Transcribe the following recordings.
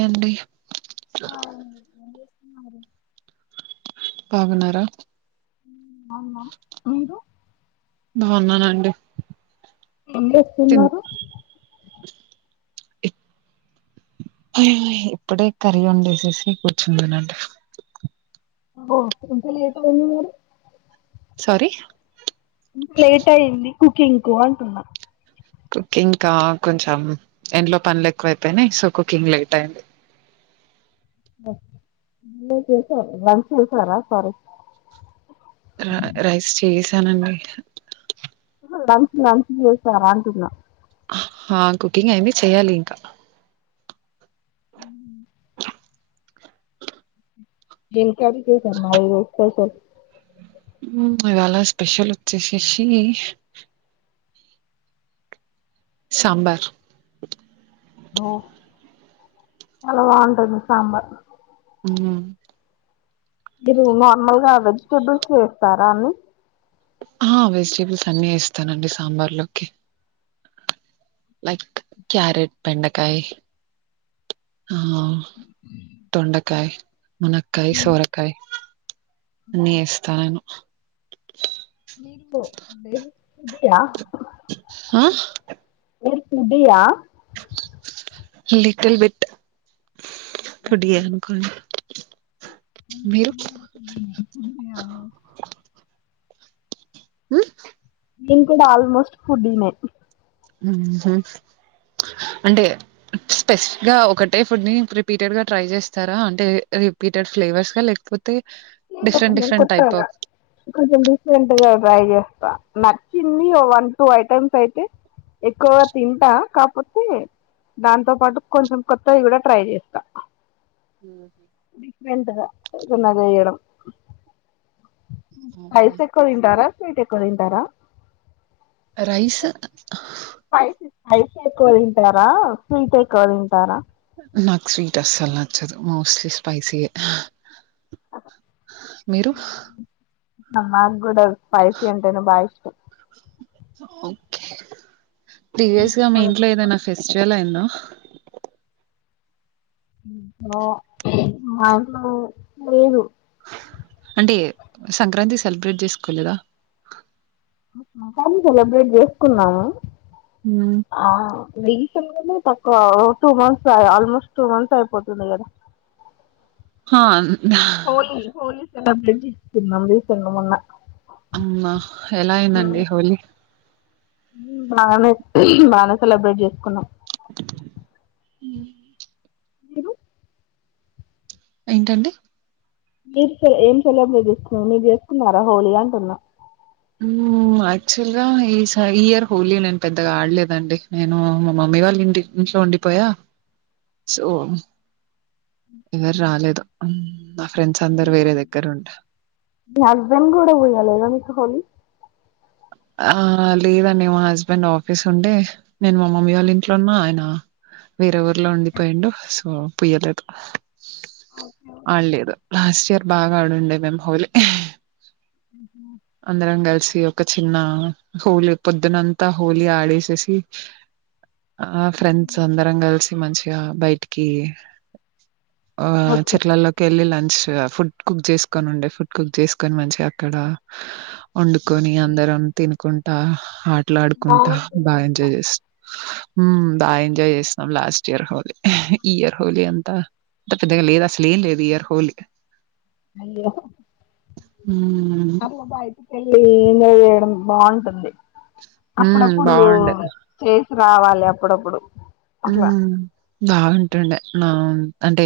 అండి హాయ్ అండి, ఏం చేస్తున్నారు బాగున్నారా ఆ మ్మా మీరు బావున్నానండి ఎం ఇస్తున్నారు ఇప్పుడే కర్రీ వండేసేసి కూర్చుందనంట ఆ ఇంత లే ఏ అరు సారీ ఇం లేట్ అయింది కుకింగ్ కు అంటున్నా కుకింగ్ కా కొంచెం ఎంలో పనులు ఎక్కువ అైపోయినాయి సో కుకింగ్ లేట్ అయింది డిన్నర్ చేసారా లంచ్ చేసారా సారీ తినండి లంచ్ లంచ్ చేశారా అంటున్న హా కుకింగ్ అయ్యింది చేయ్యాలి ఇంకా ఉమ్ లేదు కర్రీ చేశాను ఏం స్పెషల్ ఉమ్ ఇవాళ స్పెషల్ వచ్చేసేసి సాంబార్ ఓ చాలా బాగుంటది సాంబార్ ఉమ్ హు మీరు నార్మల్ గా వెజిటబుల్స్ వేస్తారా అన్ని హా వెజిటేబుల్స్ అన్ని ఏస్తానండి సాంబార్ లోకి లైక్ క్యారెట్ బెండకాయ్ హా తొండకాయ్ మునక్కాయ్ సొరకాయ్ అన్నయ్య ఎస్తా నేను నీళ్లు హా మీరు food yeah little bit food యే అనుకోండి మీరు నేను కూడా ఫుడ్ నే ఫుడ్డీ ఉమ్ నేన్ కూడా ఆల్మోస్ట్ ఫూడ్డినే ఉంహు అంటే స్పెసిఫిక్ గా ఒకటే ఫుడ్ ని రిపీటెడ్ గా ట్రై చేస్తారా అంటే రిపీటెడ్ ఫ్లేవర్స్ గా లేకపో లేదు కొంచెం కొత్తగా కొంచెం డిఫరెంట్ గా ట్రై చేస్తా నచ్చింది వన్ టూ ఐటమ్స్ అయితే ఎక్కువగా తింటా కాకపోతే దాంతో పాటు కొంచెం కొత్తవి కూడా ట్రై చేస్తా డిఫరెట్ గా చేయడం స్పైస్ ఎక్కువ తింటారా స్వీట్ ఎక్కువ తింటారా రైస్ స్పైస్ స్పైసే ఎక్కువ తింటారా స్వీట్ ఎక్కువ తింటారా నాకు స్వీట్ అస్సలు నచ్చదు మోస్ట్లీ స్పైసీయే మీరు నా గ్గూడా స్పైసీ అంటేనే బా ఇష్టం ఓకే ప్రీవియస్ స్వీట్ గా మీ చాలా ఇంట్లో తక్కువ ఏదైనా ఫెస్టివల్ అయిందా మ్మ్ ఆ మా ఇంట్లో లేదు అంటే సంక్రాంతి సెలబ్రేట్ చేసుకోలేదా కానీ సెలబ్రేట్ జేసుకున్నాము ఆ రీసెన్ గానే తక్కువ two months almost two months అయిపోతుంది కదా హ్మ హోలీ హోలీ స్ డబ్బులిచ్చి తిన్నాము కొన్ని మొన్న అమ్మా ఎలా అయిందండి హోలీ మ్మ్ బాగానే బాగానే సెలబ్రేట్ చేసుకున్నాం మ్మ్ మీరు ఏంటండి మీరు సె ఏం సెలబ్రేట్ ఏసుకున్నారు మీరు చేసుకున్నారా హోలీ అంటున్నా మ్మ్ యాక్చువల్ గా ఈ స ఈ ఇయర్ హోలీ నేను పెద్దగా ఆడలేదండి, నేను మా మమ్మీ వాళ్ళ ఇంటి ఇంట్లో ఉండిపోయా సో ఎవరు రాలేదు అమ్ నా ఫ్రెండ్స్ అందరు మీ వేరే హస్బండ్ దగ్గర ఉంట ఆ లేదండి మా హస్బెండ్ ఆఫీస్ ఉండే నేను మా మమ్మీ వాళ్ళ ఇంట్లోన్నా ఆయన వేరే ఊరిలో ఉండిపోయిండు సో పుయ్యలేదు ఆళ్లేదు లాస్ట్ ఇయర్ బాగా ఆడుండే మేమ్ హోలీ అందరం గల్స్ ఒక చిన్న హోలీ పొద్దునంతా హోలీ ఆడేసేసి ఆ ఫ్రెండ్స్ అందరం కలిసి మంచి గ బైటికి ఆ ఓకే చెట్లల్లోకి వెళ్లిలన్ శా ఫుడ్ కుక్ చేసుకొని ఉండే ఫుడ్ కుక్ చేసుకొని మంచిగా అక్కడ వండుకొని అన్ తినుకుంటా హా అట్లాడుకుంటా బాగా ఎంజాయ్ చేస్ బాగా ఎంజాయ్ చేసినాం లాస్ట్ ఇయర్ హోలీ ఈ ఇయర్ హోలీ అంతా అంత పెద్దగా లేదు అసలే ఏం లేదు, ఈ ఇయర్ హోలీ అయ్యో హ్మ్. అలా బయ వెళ్ళలి న చేయడం బాగుంటుంది హ్మ్. అప్పుడప్పుడు బావుండే. చే రావాలి అప్పుడప్పుడు అట్లా బాగుంటుండే ఆ అంటే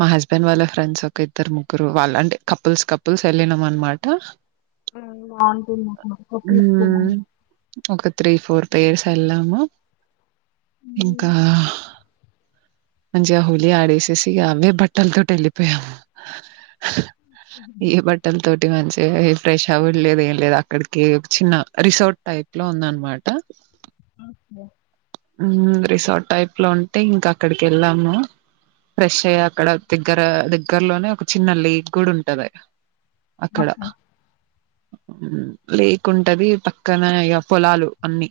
మా హస్బెండ్ వాళ్ళ ఫ్రెండ్స్ ఒక ఇద్దరు ముగ్గురు వాళ్ళు అంటే కపుల్స్ కపుల్స్ ఎళ్ళినం అనమాట అమ్ త్రీ ఫోర్త్ పేర్స్ వెళ్ళాము ఇంకా మంచిగా హోలీ ఆడేసేసి అవే బట్టలతోటి వెళ్ళిపోయాము ఈ బట్టల తోటి మంచి ఫ్రెష్ అవ్వుడు లేదు ఏం లేదు అక్కడికి చిన్న రిసార్ట్ టైప్ లో ఉంద అనమాట అ రిసార్ట్ టైప్ లో ఉంటే ఇంకా అక్కడికి వెళ్ళాము ఫ్రెష్ అయ్యా అక్కడ దగ్గర దగ్గరలోనే ఒక చిన్న లీక్ కూడా ఉంటది అక్కడ ఓకే. లేకుంటది పక్కన ఇగ పొలాలు అన్ని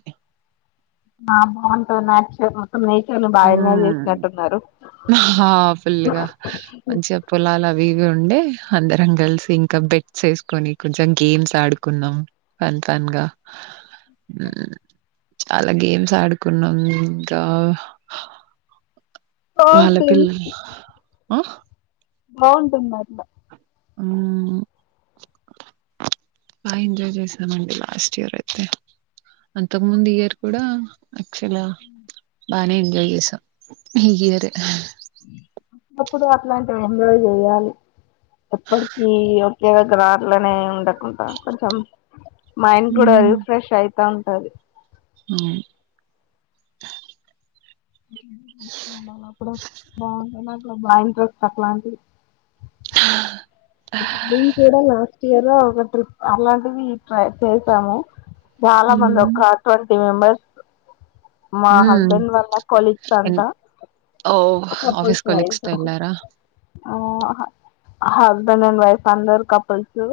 ఆ బాగుంటది నాచురల్ ఆ హా ఫుల్గా మంచిగా పొలాలు అవి ఇవి ఉండే అందరం కలిసి ఇంకా బెట్స్ వేసుకొని కొంచెం గేమ్స్ ఆడుకున్నాం ఫన్ ఫన్గా హ చాలా గేమ్స్ ఆడుకున్నామ్ ఇంకా హ బా స్థాది అహ్ బావుంటది మా అత్త బా ఎంజాయ్ చేసామండి లాస్ట్ ఇయర్ అయితే అంతకు ముందు ఇయర్ కూడా క్చుల్ బానేంది యేస హ అహ్ అప్పుడు అట్లాంటివి ఎంజాయ్ చెయాలి ఎప్పడికీ ఏదో గ్రాట్లనే ఉండకుండా కొంచెం మైండ్ కూడా రిఫ్రెష్ అయితా ఉం అది అ అప్పుడప్పు బాగుంద నా నాక్ బా ఇంట్రెస్ట్ అట్లాది హ్ బీన్ కూడా నా ఇయర్ లో ఒక ట్రిప్ అట్లాంటిది ట్రై చేసాము చాలా మంది హ్మ్. ఒక ట్వంటీ మెంబర్స్ [inaudible] మా హ్మ్. హస్బెండ్ వల్ళ కొలిగ్స్ ఎన్ అంతా ఓహ్! ఒక ఆఫీస్ పుల్స్ కొలీగ్స్‌తో ఎళ్లారా? ఆ అహ్.. హాజ్ హస్బెండ్ అండ్ వైఫ్ అందరు కపుల్సు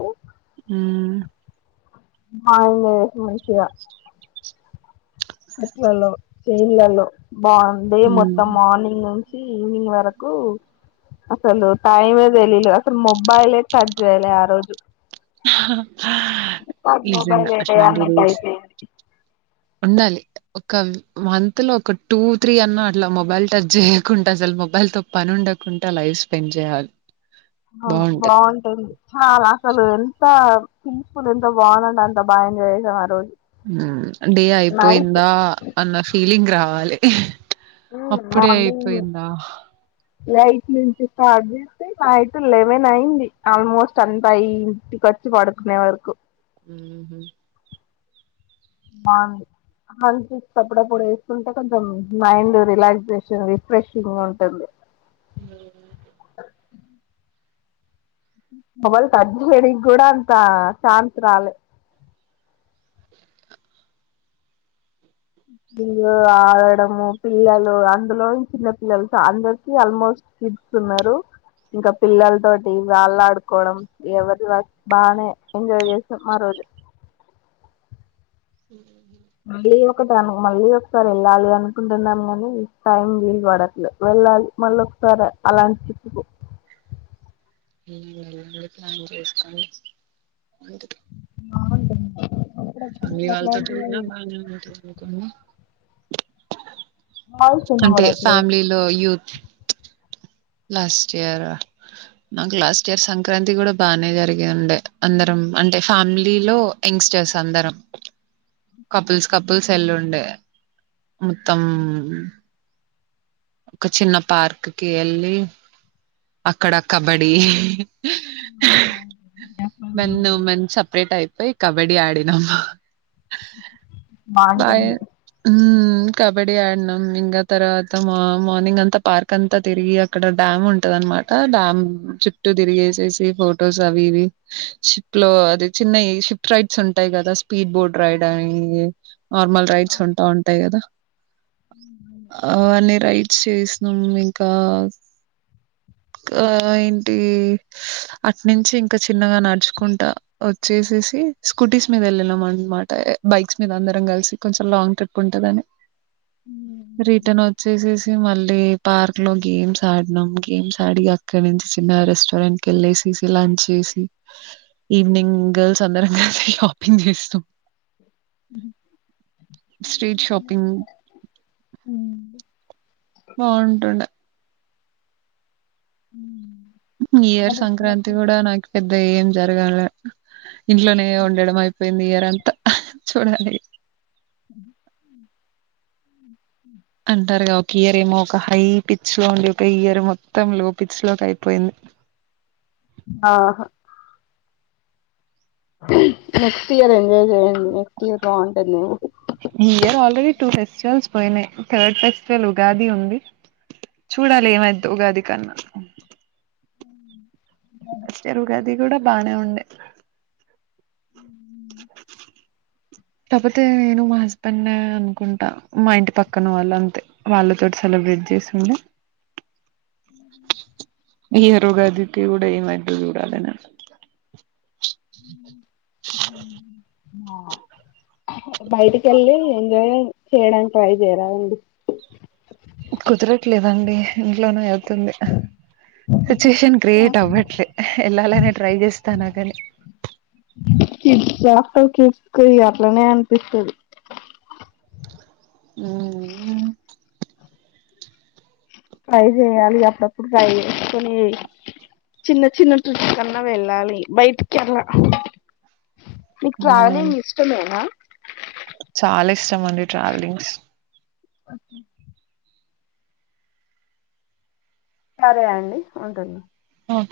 ఉమ్ మయిన్ ఎసి మంచిగా మెట్లల్లో ఛైరళ్లలో బావుంది హ్మ్. మొత్తం మార్నింగ్ నుంచి ఈవినింగ్ వరకు అస్సలు టైమే తెలీయలే అస్సలు ముబ్బాయిలే టచ్ జెయాలి ఆ రోజు అహ్ హా చెప్పక్ నువ్ మొబైల్ ఎటైన్ల్ ఏయ్ డేస్ అయితే ఉండాలి ఒక మంత్లో ఒక టూ త్రీ అన్న అట్లా మొబైల్ టచ్ చేయకుంట అసలు మొబైల్తో పని ఉండకుంట లైఫ్ స్పెండ్ చేయాలి అవును బావుంటది చాలా అసలు ఎంత్ ఎంత పీస్ఫుల్ ఎంతో బాగాంటె అంత బాగా ఎంజాయ్ చేసాం ఆ రోజు ఉమ్ డే అయిపోయిందా అన్న ఫీలింగ్ రావా వాలి.. హ్ ప్చ్ అప్పుడేఅయిపోయిందా ఎయిట్ నుంచి స్టార్ట్ చేస్తే నైట్ లేవేనైంది ఆల్మోస్ట్ అంతా ఇంటికొచ్చి పడుకునే వరకు [inaudible] బావుంది హెల్---అప్పుడప్పుడు వేసుకుంటే కొంచెం మైండ్ రిలాక్సేషన్ రిఫ్రెషింగుంటుంది [inaudible] ఎవల్ టచ్ జేయానికి కూడా అంతా ఛాన్స్ రాలే వీళ్ళు ఆడడం పిల్లలు అందులో చిన్న పిల్లలు తో అందరికి ఆల్మోస్ట్ కిడ్స్ ఉన్నారు ఇంకా పిల్లల తోటి వాళ్ళడుకోవడం ఎవర్ కి వారే బానే ఎంజాయ్ జెసనమ్ ఆ రోజు [inaudible] కొంతాగానమే మళ్ళీ ఒకసారి వెళ్ళాలి అనుకుంటున్నాం గానీ టైం వీల్ పడట్లే వెళ్ళాలి మాల్లోకసారి అలాంటి ట్రిపు కు ఉమ్ వెళ్ళండి ప్లాన్ చేసుకోండి.... ఉంటా తియ్ అవున్లేండి ఆళ్లు మీవాళ్తోటీ పోయిన్రా మావల్తో పోకుండా వాయిస్ కంటే వినబడట్లేదు ఫ్యామిలీ లో యూత్ లాస్ట్ ఇయర్ హ్ నాకు లాస్ట్ ఇయర్ సంక్రాంతి కూడా బానే జరిగిఉండే అందరం అంటే ఫ్యామిలీ లో యాంగ్స్టర్స్ అందరం కపుల్స్ కపుల్స్ ఎల్లుండే మొత్తం మ్ ఒక చిన్న పార్క్ కి వెళ్ళి అక్కడ కబడ్డీ ఇహ్ హ్ హ్హ్.. మెను మెన్స్ సపరేట్ అయిపోయి కబడ్డీ ఆడినం ఉహ్ బాయ్.. బాగుంటుంది ఉమ్ ఉమ్ కబడి ఆడినాం ఇంగా తర్వాత మా మార్నింగ్ అంతా పార్క్ అంతా తిరిగి అక్కడ డ్యామ్ ఉంటదానమాట డ్యామ్ చుట్టూ తిరిగేసేసి ఫొటోస్ అవి ఇవి షిప్ లో అది చిన్నయ్ షిప్ రైడ్స్ ఉంటాయ్ కదా స్పీడ్ బోట్ రైడ్ అని ఉ నార్మల్ రైడ్స్ ఉంటావుంటాయి గదా అ నే ట్స్ చేసినాం ఇంకా ఏంటి అట్నుంచి ఇంకా చిన్నగా నడుచుకుంటా వచ్చేసేసి స్కూటీస్ మీద వెళ్ళినాం అనమాట బైక్స్ మీద అందరం కలిసి కొంచెం లాంగ్ ట్రిప్ ఉంటదని రిటర్న్ చేేసి మళ్ళీ పార్క్ లో గేమ్స్ ఆడినాం గేమ్స్ ఆడి అక్కడి నుంచి చిన్న రెస్టారెంట్ క వెళ్ళేసి లంచ్ చేసి ఈవినింగ్ గర్ల్స్ అందరం కలిసి షాపింగ్ చేస్తాం స్ట్రీట్ షాపింగ్ [inaudible] బాగుంటుండే ఉ ఈయర్ సంక్రాంతి కూడా నాకు పెద్ద ఏం జరగాలె ఇంట్లోనే ఉండడం అయిపోయింది ఇయర్ అంతా చూడలే అంటారుగా ఒక ఇయర్ ఏమో ఒక హై పిక్స్ లో ఉండడి ఒక ఇయర్ మొత్తం లో పిక్స్ లోకి అయిపోయింది ఆహా నెక్స్ట్ ఇయర్ ఏం నెక్స్ట్ ఇయర్ బాగుంటది ఈ ఇయర్ ఆల్రెడీ టూ ఫెస్టివల్స్ పోయినాయి థర్డ్ ఫెస్టివల్ ఉగాది ఉంది చూడాలి ఏమైదో ఉగాది కన్నా [inaudible] ఫస్ట్ ఇయర్ ఉగాది కూడా బానే ఉండే తపోతే నేను మా హస్బెండ్ అనుకుంటా మా ఇంటి పక్కన వాళ్ళు అంతే వాళ్ళతోటి సెలబ్రేట్ చేసిండి ఈ ఇయర్ ఉగాది కూడా ఏమైతదో చూడాలి ఇగ బయటికి వెళ్ళి ఎంజాయ్ చేయడానికి ట్రై చేరాదండి కుదరట్లేదండి ఇంట్లోనే సిచ్యుయేషన్ క్రియేట్ అవ్వట్లే వెళ్ళాలనే ట్రై చేస్తానా కని కిడ్స్ జాట కిడ్స్కి అట్లనే అనిపిస్తుంది మ్ ట్రై చేయాలి అప్పుడప్పుడు ట్రై చేసుకుని చిన్న చిన్న టుట్ కన్నా వెళ్ళాలి బయటికి అలా మీకు ట్రావెలింగ్ ఇష్టమేనా చాలా ఇష్టం అండి. ట్రావెలింగ్స్ అకే సరే అండి ఉంటుంది. ఓకే